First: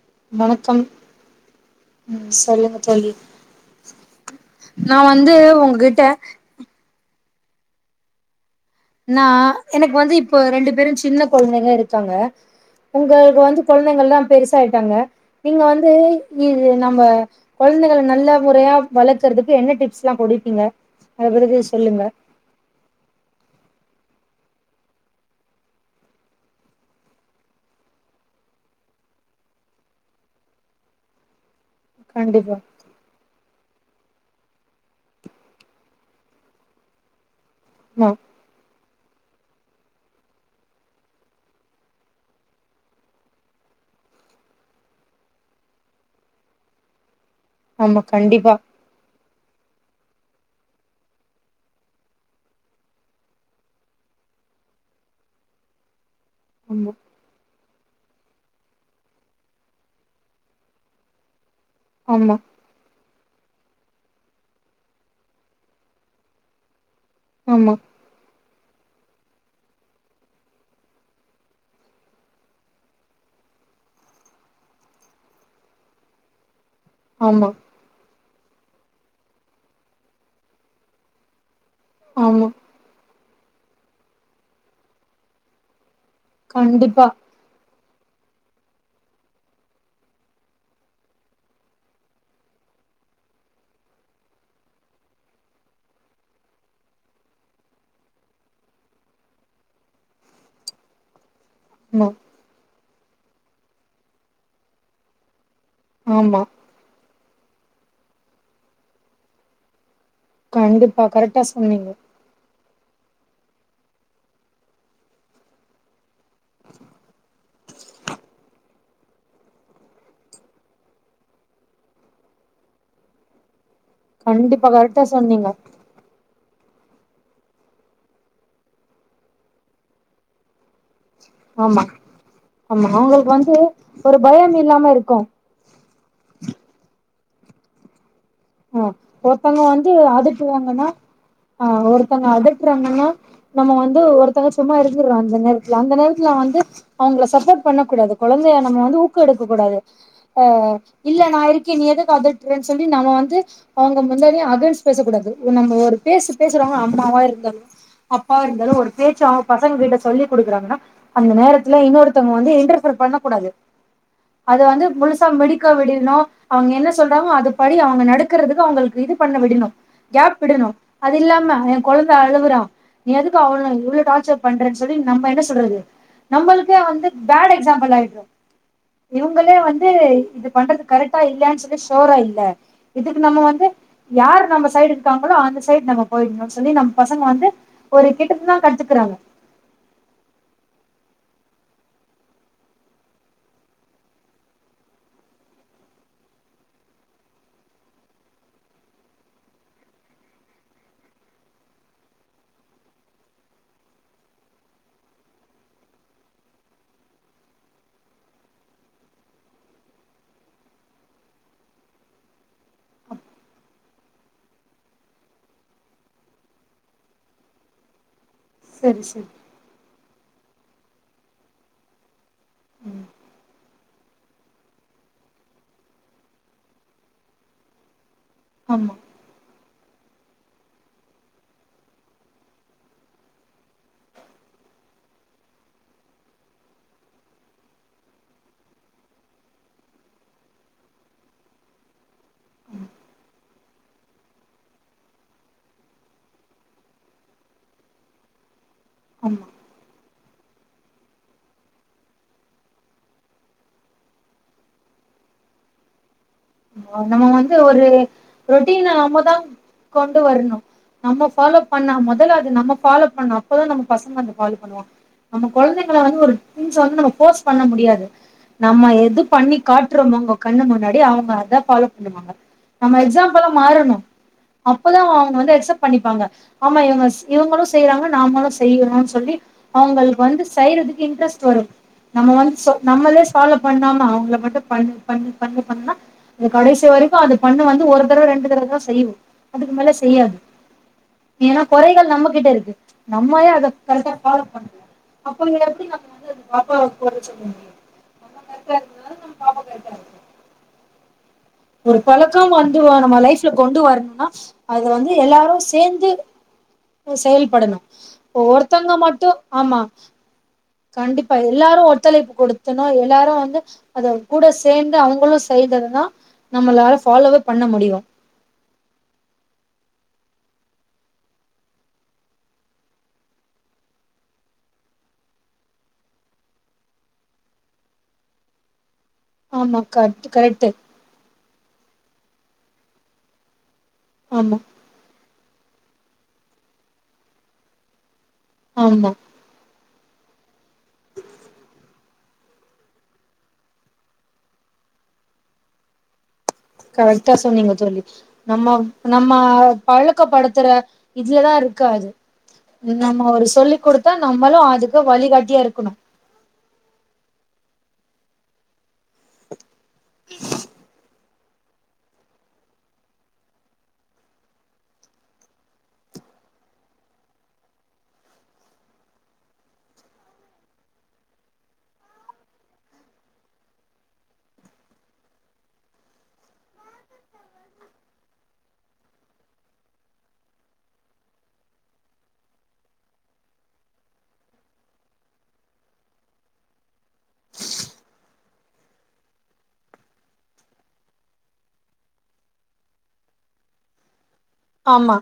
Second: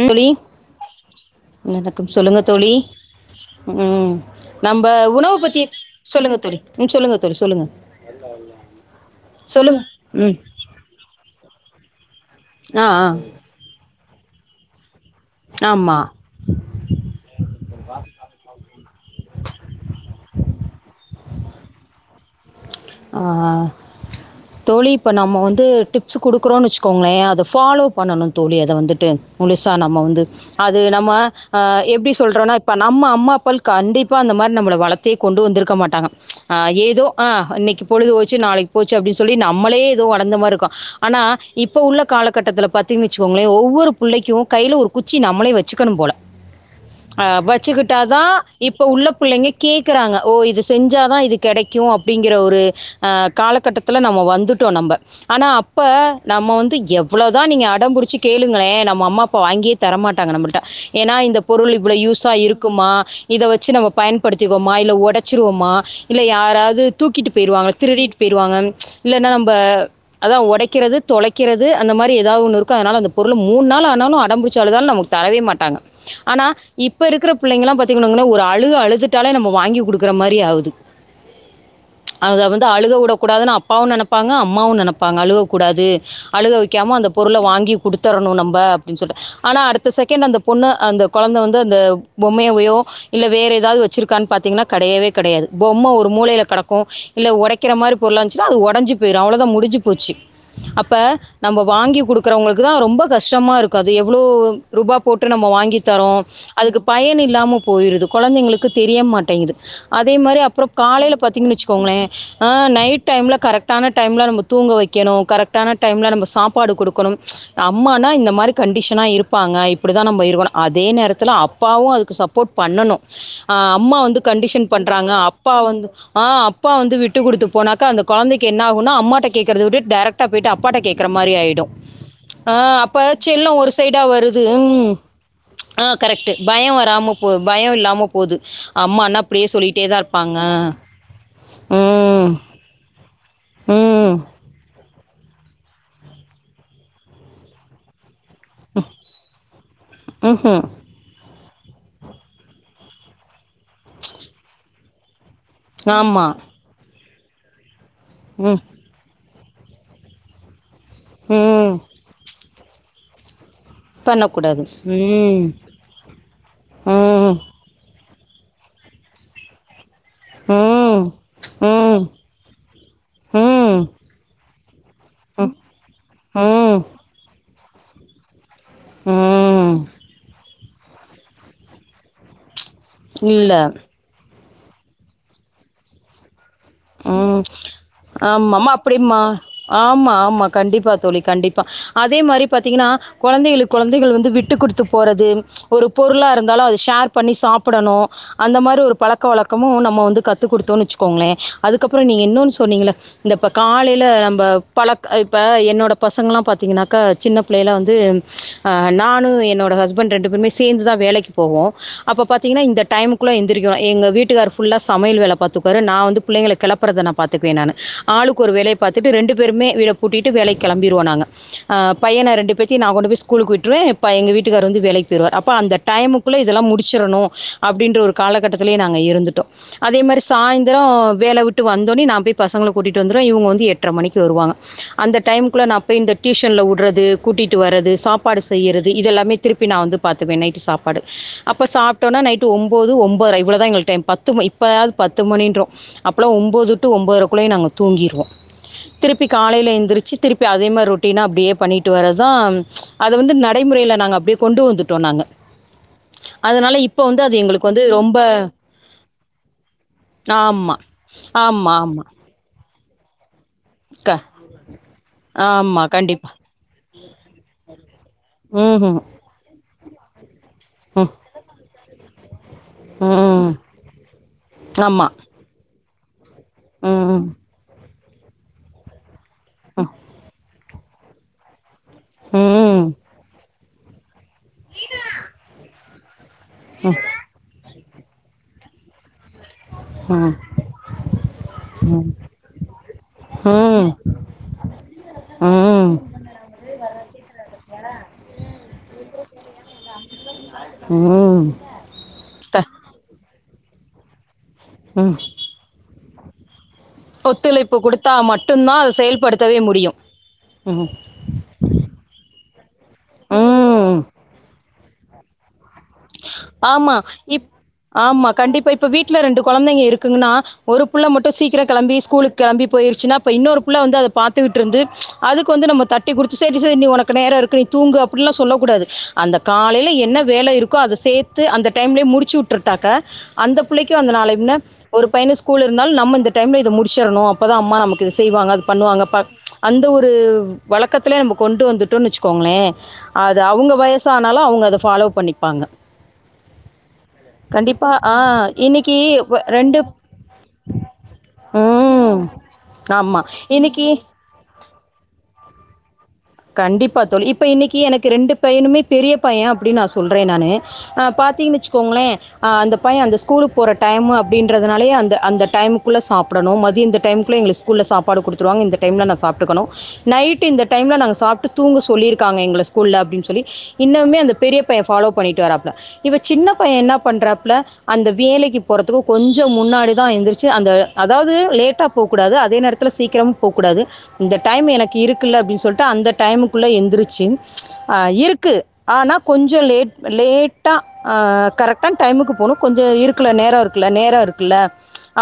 ம் தோழி வணக்கம் வணக்கம் சொல்லுங்க தோழி ம் நம்ம நா வந்து உணவு பத்தி உங்ககிட்ட சொல்லுங்க தோழி ம் சொல்லுங்க சரி சொல்லுங்க [inaudible] நா சொல்லுங்க எனக்கு வந்து ம் இப்போ ரெண்டு பேரு சின்ன குழந்தைக [unintelligible] அடிசாங்க ஆ ஆ உங்களுக்கு வந்து கொலந்தைங்கல்லாம் பெருசாயிட்டாங்க நீங்க வந்து ஆமா இது நம்ம குழந்தைங்க நல்ல முறையா வளர்க்கறதுக்கு என்ன டிப்ஸ்லா கொடுப்பீங்க அத பத்தி சொல்லுங்க ஆ தோழி இப்ப நம்ம வந்து டிப்ஸ் குடுக்குறோன்னு வச்சுக்கோங்களே அத ஃபாலோ பண்ணணு தோழி அத வந்துட்டு முழுசா நம்ம வந்து அது நம்ம ஆ எப்டி சொல்றோனா கண்டிப்பா இப்ப நம்ம அம்மா அப்ப ல்க் கண்டிப்பா அந்த மாரி நம்ம வளத்தையே கொண்டு வந்துருக்க மாட்டாங்க ஆ ஏதோ ஆ ஆமா பொழுது போச்சு நாளைக்கு போச்சு அப்டி சொல்லி நம்மளே ஏதோ ஒடந்த மாரி இருக்கோ ஆனா இப்ப உள்ள காலகட்டத்துல பாத்தீங்கனு வச்சுக்கோங்களே ஒவ்வொரு புள்ளைக்கும் கையில ஒரு குச்சி நம்மளே வச்சுக்கணு போல அ ஆமா வச்சுக்கிட்டாதா கண்டிப்பா இப்ப உள்ள புள்ளைங்க கேக்கறாங்க ஓ இது செஞ்சாதா இது கெடைக்கும் அப்டிங்கற ஒரு அ காலகட்டத்துல நம்ம வந்துட்டோம் நம்ப ஆனா அப்ப நம்ம வந்து ஆமா எவ்வளதா நீங்க அடம்புடி ச்சு கேளுங்களே நம்ம அம்மா அப்பா வாங்கியே தர மாட்டாங்க நம்மள்ட்ட ஏனா இந்த பொருள் இவளோ யூஸா ஆமா இருக்குமா இத வச்சு நம்ம பயன்படுத்திக்கோமா இல்ல ஒடைச்சிருவோமா இல்ல யாராவது தூக்கி பேயிருவாங்க ஆமா திருடிட் பே வாங்க இல்லன்னா நம்ப அதா ஒடைக்கிறது தொலைக்கிறது அந்த மாரி எதா ஒன்னு இருக்கும் அதனால அந்த பொருளு மூன் நாள் ஆனாலும் அடம்பிடிச்சு அழுதாலும் நமக்கு தரவே மாட்டாங்க ஆனா இப்ப இருக்குற ஆமா புள்ளைங்கல்லா பாத்தீங்கனோங்களே ஒரு அழுக அழுதுட்டாலே நம்ம வாங்கி குடுக்கற மாரி ஆவுது அத ஆமா வந்து அழுக வுட கூடாதுனு அப்பாவும் நெனப்பாங்க அம்மாவும் நெனப்பாங்க அழுவக்கூடாது அழுக வைக்காம கண்டிப்பா அந்த பொருள வாங்கி குடுத்தரணும் நம்ப அப்டினு சொல்ட்டு ஆனால் அடுத்த செகண்ட் அந்த பொண்ணு அந்த கொழந்தை வந்து அந்த பொம்மைய உயோ இல்ல வேற எதாவது வச்சுிருக்கானு பாத்தீங்கனா கடையவே கடையாது பொம்ம ஒரு மூளையில கடக் கும் இல்ல ஒடைக்கிற மாரி பொருளா இருந்துச்சுனா அது ஒடைஞ்சு போயிரும் அவ்வளோதா முடிஞ்சு போச்சு அப்ப நம்ம வாங்கி ஆமா குடுக்குறவங்களுக்கு தா ரொம்ப கஷ்டமா இருக்காது எவ்வளோ ரூபா போட்டு நம்ம வாங் கி தரோம் ஆமா அதுக்கு பயனி ல்லாம போயிருது கொழந்தைங்களுக்கு தெரிய மாட்டேங்குது அதே மாரி அப்றம் கண்டிப்பா காலைல கரெக்டா பாத்தீங்கன்னு வச்சு சொன்னீங்க கோங்களே ஆ நைட் டைம்ல கரெக்டான டைம்ல நம்ம தூங்க வெக்கணு கரெக்டான டைம்ல நம்ம சாப்பாடு குடுக்கணும் அம்மானா இந்த மாரி கண்டிஷனா இருப்பாங்க இப்டிதா நம்ப இருக்ணு அதே நேரத்துல அப்பாவு அதுக்கு சப்போர்ட் பண்ணணு ஆ அம்மா வந்து கண்டிப்பா கண்டிஷன் கரெக்டா பண்றாங்க சொன்னீங்க அப்பா வந்து ஆ அப் பா வந்து விட்டு குடுத்து போனாக்கா அந்த கொழந்தக்கி என்ன ஆவுன்னா அம்மாட்ட கேக்றத விட்டுட் டேரக்ட்டா பேய்ட்டு அப்பாட்ட கே க்ற மாரி ஆயிடு ஆமா ஆ ஆமா அப்ப அவங்களுக்கு செல்லொ வந்து ஒரு சைடா வருது பயம் இல்லாம ம் இருக்கு ஆ கரெக்ட்டு பயொ வராம போ பயொ இல்லாம போது ஆ அம்மான்னா அப்டியே ஒருத்தங்க சொல்லிட்டே வந்து தா இருப்பாங்க அதட்டுறாங்கன்னா ஆ ஒருத்தங்க ம் அதட்றாங்க னா நம்ம வந்து ம் ஒருத்தங்க சும்மா இரு ந்துர்ணு அந்த நேரத்துல அந்த நேரத்துல வந்து அவுங்கள சப்போட் பண்ணக் கூடாது கொழந்தைய நம்ம வந்து ஊக்கு எடுக்கக் கூடாது ஆ ம் இல்ல நா இருக் கெ நீ எதுக் அதட்றன் சொல்லி நம வந் து அவ்ங்க முன்னாடியே அத பேசக் கூடாது நம்ம ஒரு பேசு ஆமாம் பேசுறவங்க அம்மாவா இருந்தாலு அப்பா ம் இருந்தாலு ஒரு பேச்சா பசங்க கிட்ட சொல்லி குடுக்குறாங்கன்னா அந்த ம் நேரத்துல இன்னொருத்தவங்க வந்து இன்டர்பர் பண்ணக்கூடாது அது பண்ணக்கூடாது வந்து முழுசா ம் மிடிக்க விடணு அவ்ங்க என்ன சொல்றாங்ளோ ம் அது படி அவங்க நடக் கிறதுக்கு அவுங்களுக்கு இது பண்ண விடணு கேப் விடணு ம் அது இல்லாம ஏ ம் கொழந்த அழுவுறா நீ எதுக்கு அவன ம் இவ்ளோ டார்ச்சர் பண்றேன்னு சொல்லி நம்ம என்ன சொல்றது நம்மளுக்கே ம் வந்து பேட் எக்சாம்பிளா ஆயிட்றோ இவுங்களே ம் வந்து இது பண்றது கரெக்டா இல்லயான்னு சொல்லி சுயரா இல்ல இதுக்கு நம்ம இல்லை வந்து யார் நம்ம சைடு இருக்காங்களோ அந்த சைடு நம்ம போயிட்ணு ம் ஆமமா கத்துக்குறாங்க அப்டிம்மா ஆமா ஆமா கண்டிப்பா தோழி கண்டிப் ப அதே மாரி பாத்திங்கனா கொழந்தைகளுக்கு கொழந்தைகள் வந்து விட்டு குடுத்து போறது ஒரு பொருளாருந்தாலு அது ஷேர் பண்ணி சாப்பிடணு அந்த மாரி ஒரு பழக்க வழக்கமு நம்ம வந்து கத்து குடுத்தோன்னு வெச்சுக்கோங்ளே அதுக்கப்பற நீங்க இன்னோனு சொன்னிங்கல இந்த இப்ப காலையில நம்ப பழக்க இப்ப என்னோட பசங்கல்லா பாத்திங்கன்னாக்க சின்ன பிள்ளைல வந்து நானு என்னோட ஹஸ்பண்ட் ரெண்டு பேருமே சேந்துதா வேலைக்கு போவோ அப்ப பாத்திங்கன்னா இந்த டைமுக்குள்ள எந்திரிக்கோ எங்க வீட்டுக்கார் ஃபுல்லா சமையல் வேல பாத்துப்பாரு நா வந்து புள்ளைங்கள கெளப்புறத நா பாத்துக்குவே நானு ஆளுக் கொரு வேலய சரி பாத்துட்டு சரி ரெண்டு பேருமே வீட பூட்டிட்டு வேலைக்கு கெளம்பிருவோ நாங்க ஆ பையன ரெண்டு பேத்தியு நா ம் கொண்டு போயி ஸ்கூலுக்கு விட்ருவே ப்பா எங்க வீட்டுக்காரு வந்து வேலைக்கு போயிருவாரு அப்ப அந்த டைமுக்குள்ள இதெல்லா முடிச்சிரணு அப்டின்ற ஒரு காலகட்டத்துலயே ஆமா நாங்க இருந்துட்டோ அதே மாரி சாய்ந்தர வேல விட் டு வந்தோனே நா போய் பசங்கள கூட்டிட்டு வந்துருவே இவுங்க வந்து எட்ர மணிக்கு வருவாங்க அந்த டைம்க்குள்ள நா போய் இந்த டியூஷன்ல உடறது கூட்டிட்டு வர்றது சாப்பாடு செய்யறது இதெல்லாமே திருப்பி நா வந்து பாத்துக்வே நைட்டு சாப்பாடு அப்ப சாப்ட்டோன நைட்டு ஒம்போது ஒம்போதர இவ்ளதா எங்களுக்கு டைம் பத்து இப்பயாது பத்து மணின்றோ அப் பலா ஒம்போது டூ ஒம்பதரைக்குளயா நாங்க தூங்கிருவோ திருப்பி ஆமா காலைல எந்திரிச்சு திருப்பி அதே மார் ரொட்டீனா அப்டியே பண்ணிட்டு வரதா அத வந்து நடைமுறைல நாங்க அப்டியே கொண்டு வந்துட்டோ நாங்க நம்ம வந்து ஒரு ரொட்டினா நம்மதா கொண்டு வரணு ஆமாம் நம்ம ஃபாலோ ஆமாம் பண்ணா ஆமாம் மொதல்ல அது நம்ம ஃபாலோ பண்ணோ அப்பதா நம்ம பசங்க க அந்த ஃபாலோ பண்ணுவாங்க நம்ம ஆமாம் கொழந்தைகள வந்து கண்டிப்பாக ஒரு ட்வின்ச வந்து நம்ம ஃபோர்ஸ் பண்ண முடியாது நம்ம ம்ஹூம் எது பண்ணி காட்றமோங்கோ கண்ணு முன்னாடி ம் அவங்க அ த ஃபாலோ பண்ணுவாங்க நம்ம எக்ஸாம்புளா ம் மாறணு அப்பதா ஆமா அ அவங்க வந்து அக்செப்ட் பண்ணிப்பாங்க ஆமா இவங்க ம் ம் இவங்களு செய்றாங்க நாமளு செய்யிறோனு சொல்லி அவங்களுக் வந்து செய்யறதுக்கு இன்ட்ரஸ்ட் வரு நம்ம வந்து சொ ம் நம்மளே சால்வ் பண்ணாம அவங்கள மட்டு பண்ணு பண்ணு பண்ணு பண்ணுணா அது கடைசி வரைக்கு அது பண்ணு வந்து ஒரு தரவ ரெண்டு தரவதா செய்வோ அதுக்கு மேல செய்யாது ம் ஏனா கொறைகள் நம்மகிட்ட இருக்கு நம்மயே அத ம் கரெக்டா ஃபாலோ பண்ல அப்போ எப்டி நம்ம வந்து அந்த பாப்பாவ கொற சொல்ல முடியு நம்ம கரெட்டா இருந்தாதான நம்ம பாப்பா கரெட்டா இருக்கு ம் ஒரு பழக்கோ த வந்து வ நம்ம லைஃப் ல கொண்டு வரணுனா அது வந்து ம் எல்லாரு சேந்து ஒத்துழைப்பு செயல்படணு குடுத்தா மட்டுந்தா அத ஒருத்தங்க மட்டு செயல்படுத்தவே ஆமா முடியு கண்டிப்பா எல்லாரு ஒத்துழைப்பு கொடுத்தணு எல்லாரு வந்து ம் அத கூட சேந்து அவங் களு [unintelligible] ஆமா இப் ஆமா கண்டிப்பா இப்ப வீட்ல ரெண்டு கொழந்தைங்க இருக் க்குங்னா ஒரு புள்ள மட்டு சீக்கிரோ கெளம்பி ஸ்கூலுக்கு கெளம்பி போய்ருச்சுனா அப்ப இன்னொரு புள்ள வந்து அத பாத்துட்டு இருந்து அதுக்கு வந்து நம்ம தட்டி குடுத்து சேரி சேரி நீ ஒனக்கு நேரோ இருக்கு நீ தூங்கு அப்டின்லா சொல்ல கூடாது அந்த ஆமா காலையில என்ன கட் வேலை கரெக்ட்டு இருக் கோ அத சேத்து அந்த டைம்லயே முடிச்சு உட் ருட்டாக்க அந்த புள்ளைக்கு அந்த நாள் என்ன ஆமா ஒரு பையனு ஸ்கூல் நால் நம்ம இந்த டைம்ல இத முடிச்சற்ணு அப்பதா அம்மா நமக்கு இத செய்வாங்க அது பண்ணுவாங்க ஆமா பா அந்த ஒரு ரு வழக்கத்திலே நம்ம கொண்டு வந்துட்டோனு வச்சுக்கோங்களே அது அவுங்க வயசானாலு அவுங்க அத ஃபாலோ பண்ணிப் பாங்க கரெக்டா சொன்னீங்க தோழி நம்ம இன்னைக்கு நம்ம வ பழக்கப்படுத்துற இதுல தா இருக்கு அது ம். ஆமா. நம்ம ஒரு சொல்லிக் இன்னைக்கு கொடுத்தா நம்மளு அதுக்கு வழிகாட்டியா இருக் குனு கண்டிப்பா தோழி இப்ப இன்னிக்கு எனக்கு ரெண்டு பையனுமே பெரிய பைய அப்டினு நா‌ சொல் சொல்றே நானு பாத்தீங்கனா வச்சுக்கோங்களே அந்த பைய அந்த ஸ்கூலுக்கு போற டைம் அப்டின்றது நாலயே அந்த அந்த டைம்க்குள்ள சாப்டனு மதிய இந்த டைம்குள்ள எங்குளுக்கு ஸ்கூல்ல சாப்பாடு குடுத்துருவாங்க இந்த டைம்ல நா சாப்ட்டுக்கனு நைட்டு இந்த டைம்ல நாங்க சாப்ட்டு தூங்க சொல்லிருக்காங்க எங்கள ஸ்கூல்ல அப்டினு சொல்லி இன்னமே அந்த பெரிய பைய ஃபாலோ பண்ணிட்டு வராப்ல இவ சின்ன பையன் என்ன பண்றாப்ல அந்த வேலைக்கு போறதுக்கு கொஞ்ஜோ முன்னாடி தா எந்துர்ச்சு அந்த அதாவுது லேட்டா போ கூடாது அதே நேரத்துல சீக்கிரமா போ கூடாது இந்த டைம் எனக்கு இருக்கு இல்ல அப்படின்னு சொல்லிட்டு அந்த டைம் டைமுக்குள்ள எந்துரிச்சு இருக்கு ஆனா கொஞ்ஜோ லேட் லேட்டா கரெக்டான டைமுக்கு போனும் கொஞ்ஜோ இருக்குல நேரோ இருக்குல நேரோ ஆமா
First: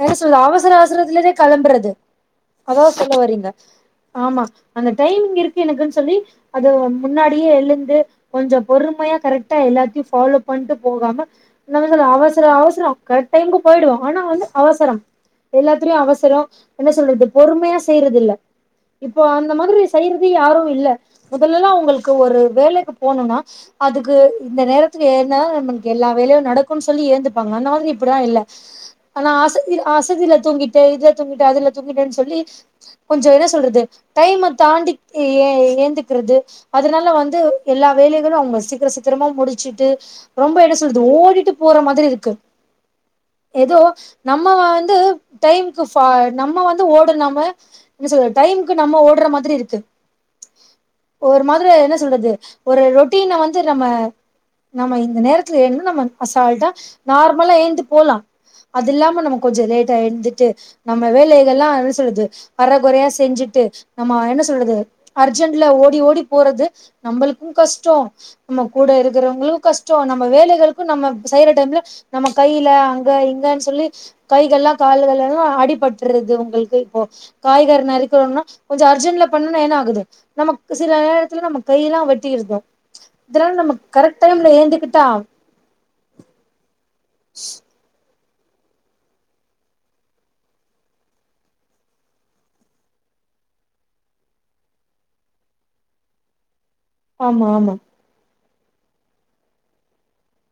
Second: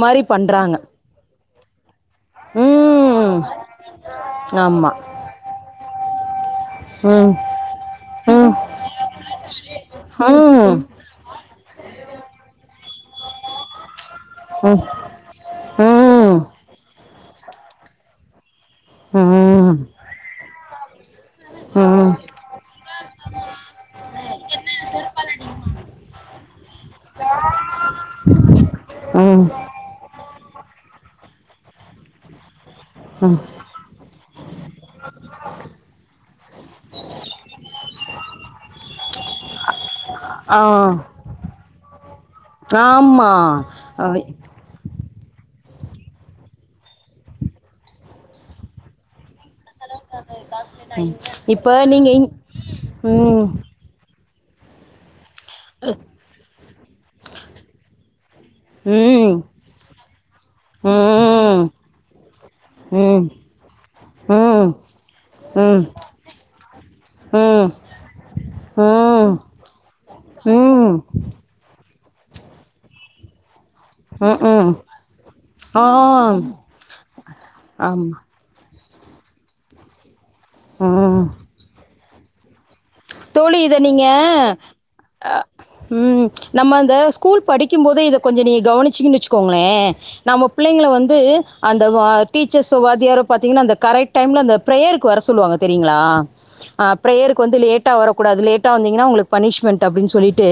என்ன சொல்ல அவசர அவசரத்துலயே கெளம்புறது அதா சொல்ல ம் வரீங்க ஆமா அந்த டைமிங் இருக்கு எனக்குனு சொல்லி அது ம் முன்னாடியே எழுந்து ம் கொஞ்ஜோ பொறுமையா கரெக்டா எல்லாத்தையு ம் ம் ஃபாலோ பண்ட்டு போகாம நம்ம சொல்ல அவசரோ அவசரோ கரெக்ட் டைமுக்கு போயிடுவோ ஆனா வந்து ம் அவசரம் எல்லாத்துலையு அவசரோ என்ன சொல்றது பொறுமையா செய்றதில்ல இப்போ அந்த ம் மாதிரி செய்யறது யாரு இல்ல மொதல்லல்லா அவுங்குளுக்கு ஒரு வேலைக்கு போணுனா அதுக்கு இந்த நேரத்துக்கு எழுந்தாதா நமக்கு எல்லா வேலையு நடக்குன் சொல்லி எழுந்துப்பாங்க அந்த மாதிரி இப்படிலா இல்ல ஆனா ம் ம் ஆச ஆச தீர தூங்கிட்டு இதுல தூங்கிட்டு அதுல தூங்கிட்டேனு சொல்லி கொஞ்ஜோ என்ன சொல்றது டைமு தாண்டி ஏ ஏ ஏந்துரிக்கறது அதனால வந்து எல்லா வேலைகளு அவுங்க சீக்கிர சீக்கிர திரும்ப முடிச்சுட்டு ரொம்ப ஆ என்ன சொல்லுது ஓடிட்டு போற மாதிரி இருக்கு ஆமா எதோ அவை நம்ம வந்து டைமுக்கு‌ ஃப நம்ம வந்து ஓடு நம்ம என்ன சொல்ற டைமுக்கு நம்ம ஓடற மாதிரி இருக்கு ம் து ஒரு மாதிரி இப்ப என்ன நீங்க இங் சொல்றது ஒரு ரொட்டீன ம் வந்து நம்ம நாம இந்த நேரத் துல என்ன நம்ம அசால்ட்டா நார்மலா எழுந்து ‌போலா அது இல்லாம நம்ம ம் கொஞ்சோ லேட்டா எழுந்துட்டு ம் நம்ம ம் வேலைகல்லா என்ன சொல்றது அர குறையா ம் செஞ்சுட்டு நம்ம என்ன ம் சொல்றது அர்ஜென்ட்ல ம் ஓடி ஓடி போறது நம்புளுக்கு ம் கஷ்டோ நம்ம கூட ம் இருக்குறவங்களு கஷ்டோ நம்ம வேலைகளுக்கு ம்ஹூம் நம்ம செய்ற டைம்ல நம்ம கையில அங்க இங்கன் சொல்லி கைகள்லா கால்களெல்லா ஆ அடிபட்ருது உங்களுக்கு இப்போ காய்கறி ஆமா நறுக்குறோனா கொ ஞ்ச அர்ஜன்ட்ல பண்ணுனா என்னாகுது நமக்கு சில ம் நேரத்துல நம்ம கையெல்லா வெட் டிருது தோழி இத நீங்க அ ம் நம்ம அந்த ஸ்கூல் படிக்கும்போது இத கொஞ்சோ நீங்க கவனிச்சிங்கன்னு வச்சிக்கோங்களே நம்ம பிள்ளைங்களவந்து அந்த டீச்சர்ஸ் சோ வாத்தியாரோ பாத்தீங்கன்னா அந்த கரெக்ட் டைம்லா அந்த பிரேயர்க்கு வர சொல்லுவாங்க தெரியுங்களா ஆ பிரேயர்க்கு ஆமா வந்து ஆமா லேட் டாக்க கூடாது லேட்டா வந்திங்கன்னா ஒங்களுக்கு பனிஷ்மென்ட் அப்டின் சொல்லிட்டு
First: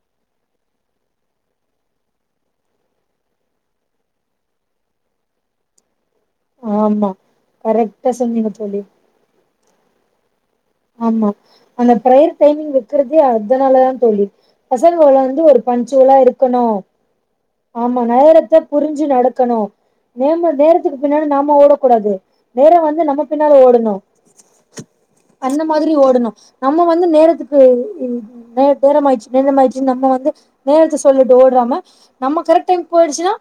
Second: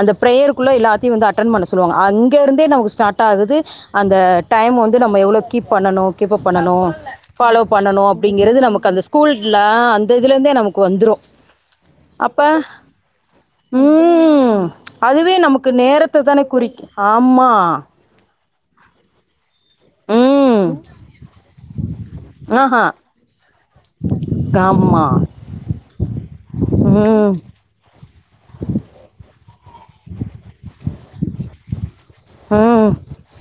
அந்த பிரேயர் குள்ள எல்லாத்தயு வந்து அட்டென்ட் பண்ண சொல்லுவாங்க அங்க இருந்தே நமக்கு ஸ்டார்ட் ஆகுது அந்த டைம் வந்து நம்ப எவ்ளோ கீப் பண்ணனு கீப் அப் பண்ணனு ஆமா ஃபாலோ பண்ணனு கரெக்டா சொன்னீங்க அப்டிங்கிறது தோழி நமக்கு அந்த ஸ்கூல் லா அந்த இதுல இருந்தே நமக் ஆமா அந்த ப்ரேயர் டைமிங் வக்கிறதே அதனாலதா தோழி ம் பசங்கள அதுவே வந்து ஒரு நமக்கு பஞ்சூவலா நேரத்த தானே இருக்கணு குறிக்கு ஆமா ஆமா நேரத்த புரிஞ்சி நடக்கணு நேம ம் நேரத்துக்கு பின்னாடி நாம ஓடக்கூடாது நேரோ வந்து நம்ம பின்னால ஓ கம்மா அந்த மாதிரி ஓடணு நம்ப வந்து நேரத்துக்கு நே நேரமாயிடுச்சிங்க நேரமாயிடுச்சின்னு நம்ம வந்து நேரத்த சொல்லிட்டு ஓடுறாம நம்ம கரெக்ட் ம் டைம்க்கு போயிடுச்சின்னா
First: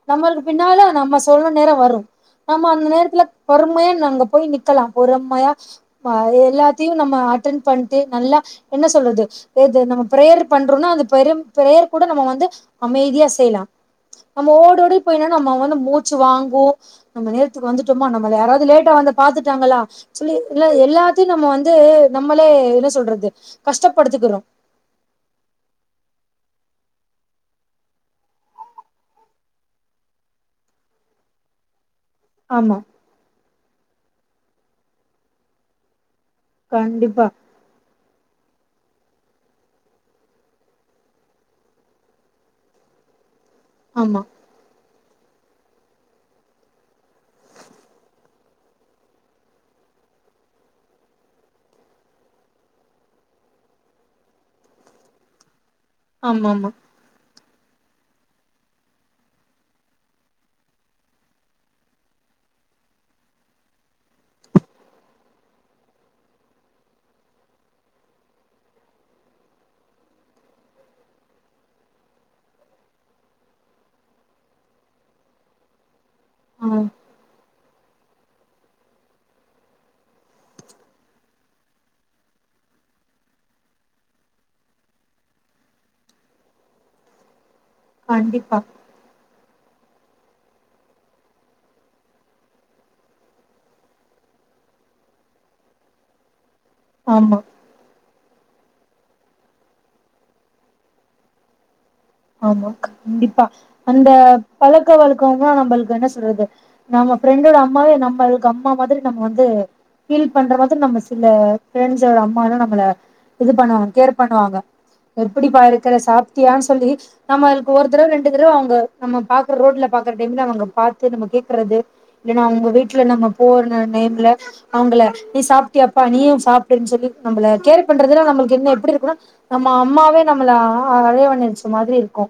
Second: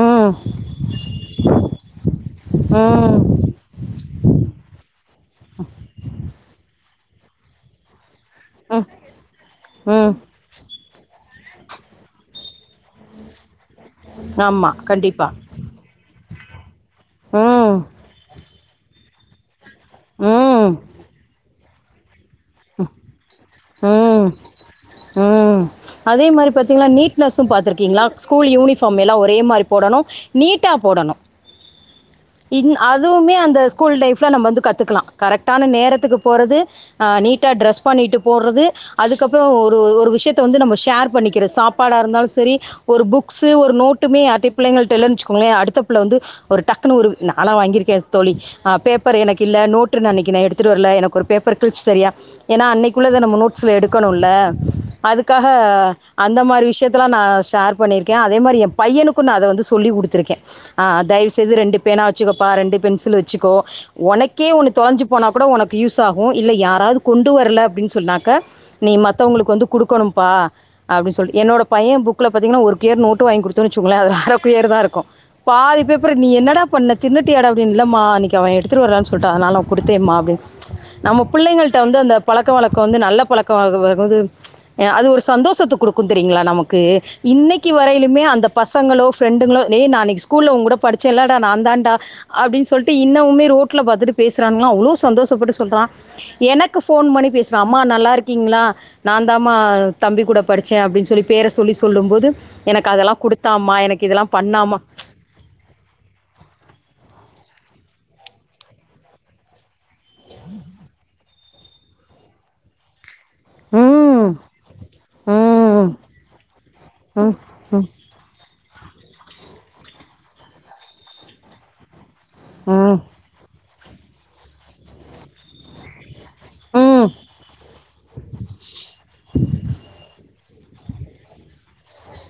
ம் நம்மளுக்கு பின்னால நம்ம சொன்ன நேரோ வரு நம்ம அந்த ம் நேரத்துல பொறுமையா அங்க போய் நிக்கலா பொறும்மையா எல்லாத்தியும் நம்ம அட்டன் பண்ட்டு நல்லா என்ன சொல்றது ஏது நம்ம ம் பிரேயர் பண்றோன்னா அது பெரும் பிரேயர் கூட நம்ப வந்து அமைதியா செய்யலா நம்ம ஆமா ஓடோடி போய்னா கண்டிப்பா நம்ம அவங்க வந்து மூச்சு வாங் கு நம்ம நேரத்துக்கு ம் வந்துட்டோமா நம்ம யாராவது லேட்டா வந்தத் பாத்துட்டாங்களா சொல்லி ல்ல ம் எல்லாத்தையு நம்ம வந்து த்து நம்மளே என்ன சொல்றது ம் கஷ்டப்படுத்துக்கிறோ பாத்தீங்கலா நீட்னஸ் பாத்திருக்கீங்ளா ஸ்கூல் யூனிஃபார் எல்லா ஒரே மாரி போடணு நீட்டா போடணு இ ஆமா அதுவுமே அந்த ஸ்கூல் லைப் [unintelligible] நம்ம வந்து கத்துக்கலா கரெக்டான நேரதுக்குப் போறது அ கண்டிப்பா நீட் பண்ணிட்டு போறது அதுக்கப்புறோ ஒரு ஒரு விஷயத்த வந்து நம் ஷேர் பண்ணிக்கிற சாப்பாடா இருந்தாலு செரி ஒரு புக் க்சு ஒரு நோட்டுமே ஆமா யார்ட்டப் பிள்ளைங்கள்ட தர்லன்னு வெச்சுகோங்களே அடுத்த புல்ல வந்து ஒரு டக்குனு ஒரு நாளா வாங்கிருக்கே தோழி அ பேப்பர் எனக்கு இல்ல நோட்டு நா அன்னைக்கு எடுத்துட்டு வரல எனக்கு ஒரு பேப்பர் கில்ச்சு தரியா ஏன்னா அன்னைக்குள்ளத நம்ம நோட்ஸ்ல எடுக்கணுல்ல அதுக்காக அந்த ஆமா மாதிரி ஆமா விஷயத்தால நா சேர் பண்ணியிருக்கே அதே மாதிரி என் பையனுக்கு நா அதை வந்து சொல்லி கொடுத்துருக்கே ஆ தயவுசெய்து ரெண்டு பேனா வச்சுக்கப்பா ரெண்டு பென்சில் வச்சுக்கோ உனக்கே ஒன்னு தொலைஞ்சி போனாக் கூட உனக்கு யூஸாகு இல்ல யாராவது கொண்டு வரல அப்புடின்னு சொன்னாக்க நீ மத்தவங்களுக்கு வந்து குடுக்கணும்பா அப்டின்னு சொல்லி என்னேட பைய புக்ல பாத்தீங்ன்னா ஒரு கொயர் நோட் வாங்கி கொடுத்தேன்னு வச்சுக்கோங்கல்ல அதுல அரைகோயர் தான் இருக்கும் பாதி பேப் பர்ர நீ என்னடா ஆ பண்ண தின்னுட்டியாட அப்டின்னு இல்லம்மா அன்னைக்கி அவ எடுத்துட்டு வரலன்னு சொல்லிட்டா அதனால நா குடுத்தேமா அப்டினு நம்ம புள்ளைங்கள்ட் ட்டு வந்து அந்த பழக்கோ வழக்கோ வந்து நல்ல பழக்கோ [unintelligible] அதாவது அது ஒரு சந்தோஷத்த கூடுக்கு தெரியுங்களா நமக்கு இன்னிக் னிக்கி வரையிலுமே அந்த கண்டிப்பா பசங்களோ ஃப்ரெண்டுங்களோ நேன அன்னைக்கு ஸ்கூல்ல ஒன்கூட படிச்சேன்ல்லட நான்தான்டா அப்டின்னு சொல்ட்டு இன்னவும்மே ரோட்ல பாத்துட்டு பேசுறாங்கலா அவ்ளோ சந்தோசப்பட்ட சொல்றா எனக் கு ஃபோன் பண்ணி ஆமா பேசுறா அம்மா நல்லா இருக் கீங்ளா நா தான்மா தம்பி கூட படிச்சே அப்டின்னு சொல்லி பேரை சொல்லி செல் ஆமா கண்டிப்பா எனக்கு அந்த இதெல்லாம் பண்ணாமா பழக்க வழக்கம்ல நம்மளுக்கு என்ன சொல்றது நம்ம ஃப்ரெண்டோட அம் அம்மாவே நம்மளுக்கு அம்மா மாதிரி நம்ம வந்து ஃபீல் பண்ற மாதிர நம்ம சில ஃப்ரெண்ட்ஸ்சோட அம்மாலா நம்மள இது பண்ணுவாங்க கேர் ம் பண்ணுவாங்க எப்புடிப்பா ம் இருக்கற சாப்டியான்னு சொல்லி ம் நம்மளுக்கு ஒரு ம் தடவ ரெண்டு தடவ அவுங்க நம்ம பாக்குற ரோட்ல பாக்குற டைம்ல அவுங்க பாத்து நம்ம கேக்குறது இல்லனா உங்க ம் வீட்டுல நம்ப போற நேரத்ல டைம்ல அவுங்கள நீ சாப்பிட்டியப்பா நீயு சாப்டனு சொல்லி ம் நம்பல கேர் பண்றதுல நம்மளுக்கு என்ன எப்புடி இருக்கும்ன நம்ம அம்மாவே நம்ம கள அ அனைவ நெனச்ச மாதிரி இருக்கு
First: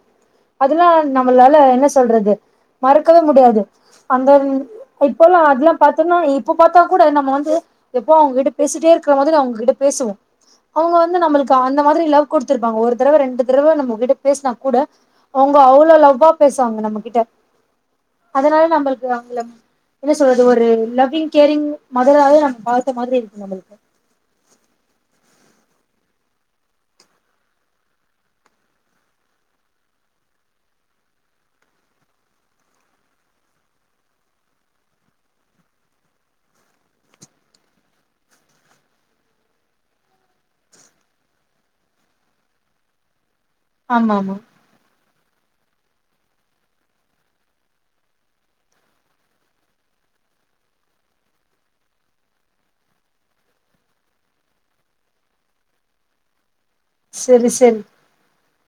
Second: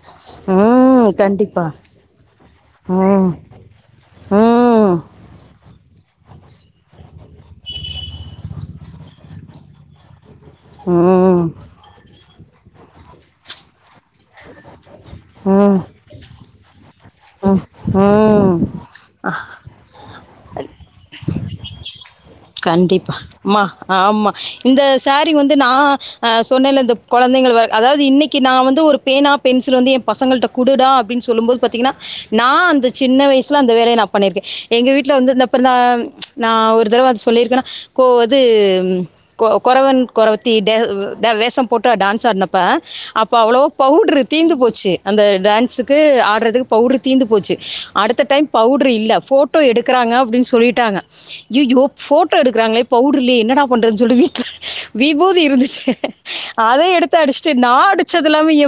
அதெல்லா ம் நம்மளால கண்டிப்பா என்ன சொல்றது மறக்கவே ம் முடியாது அந்த ம் ம் இப்போலா அதெல்லா பாத் திங்னா இப்ப பாத்தா கூட நம்ம வந்து எப்போ அவங்ககிட்ட பேசிட்டே இருக்கிற மாதிரி அவுங்ககிட்ட பேசுவோ அவங்க வந்து ம் நம்மளுக்கு அந்த மாதிரி லவ் குடுத்துருக் காங்க ஒரு தடவ ரெண்டு தடவ நம்மகிட்ட பேசுனா கூட அவங்க அவ்ள லவ்வா பேசுவாங்க நம்ம கிட்ட ம் அதனால ம் நம்மளுக்கு அவங்கள என்ன சொல்றது ஒரு லவ்விங் கேரிங் மதரா கண்டிப்பா மா ஆமா இந்த சேரி வந்து நா சொன்னேல்ல இந்த கொழந்தைங்க அதாது இன்னைக்கு நா வந்து ஒரு பேனா பென்சில் வந்து எம் பசங்கள்ட்ட குடுடா அப்டின் சொல்லும் போது பாத்திங்கனா நா அந்த சின்ன வயசுல அந்த வேலய நா பண்ணிருக்கே எங்க வீட்ல வந்துருந்தப்ப நா ஒரு தடவ சொல்லிருக்கன கொ இது கொறவன் கொறவத்தி ட வேஷம் போட்டு டான்ஸ் ஆட்னப்ப அப்ப அப்போ அவ்ளோ ஆமா பவுட்ரு ஆமா தீந்து போச்சு அந்த டான்சுக்கு ஆடறதுக்கு பவுடுரு தீந்து போச்சு அடுத்த டைம் பவுட்ரு இல்ல ஃபோட்டோ எடுக்கறாங்க அப்டின்னு சொல்லிட்டாங்க ஐயயோ ஃபோட்டோ எடுக்குறாங்களே பவுடர் இல்லயே என்னடா பண்றதுன்னு சொல்ட்டு வீட்ல விவுதி இருந்துச்சு அத எடுத்து சரி அடிச்சிட்டு நா சரி அடிச்சது இல்லாம எ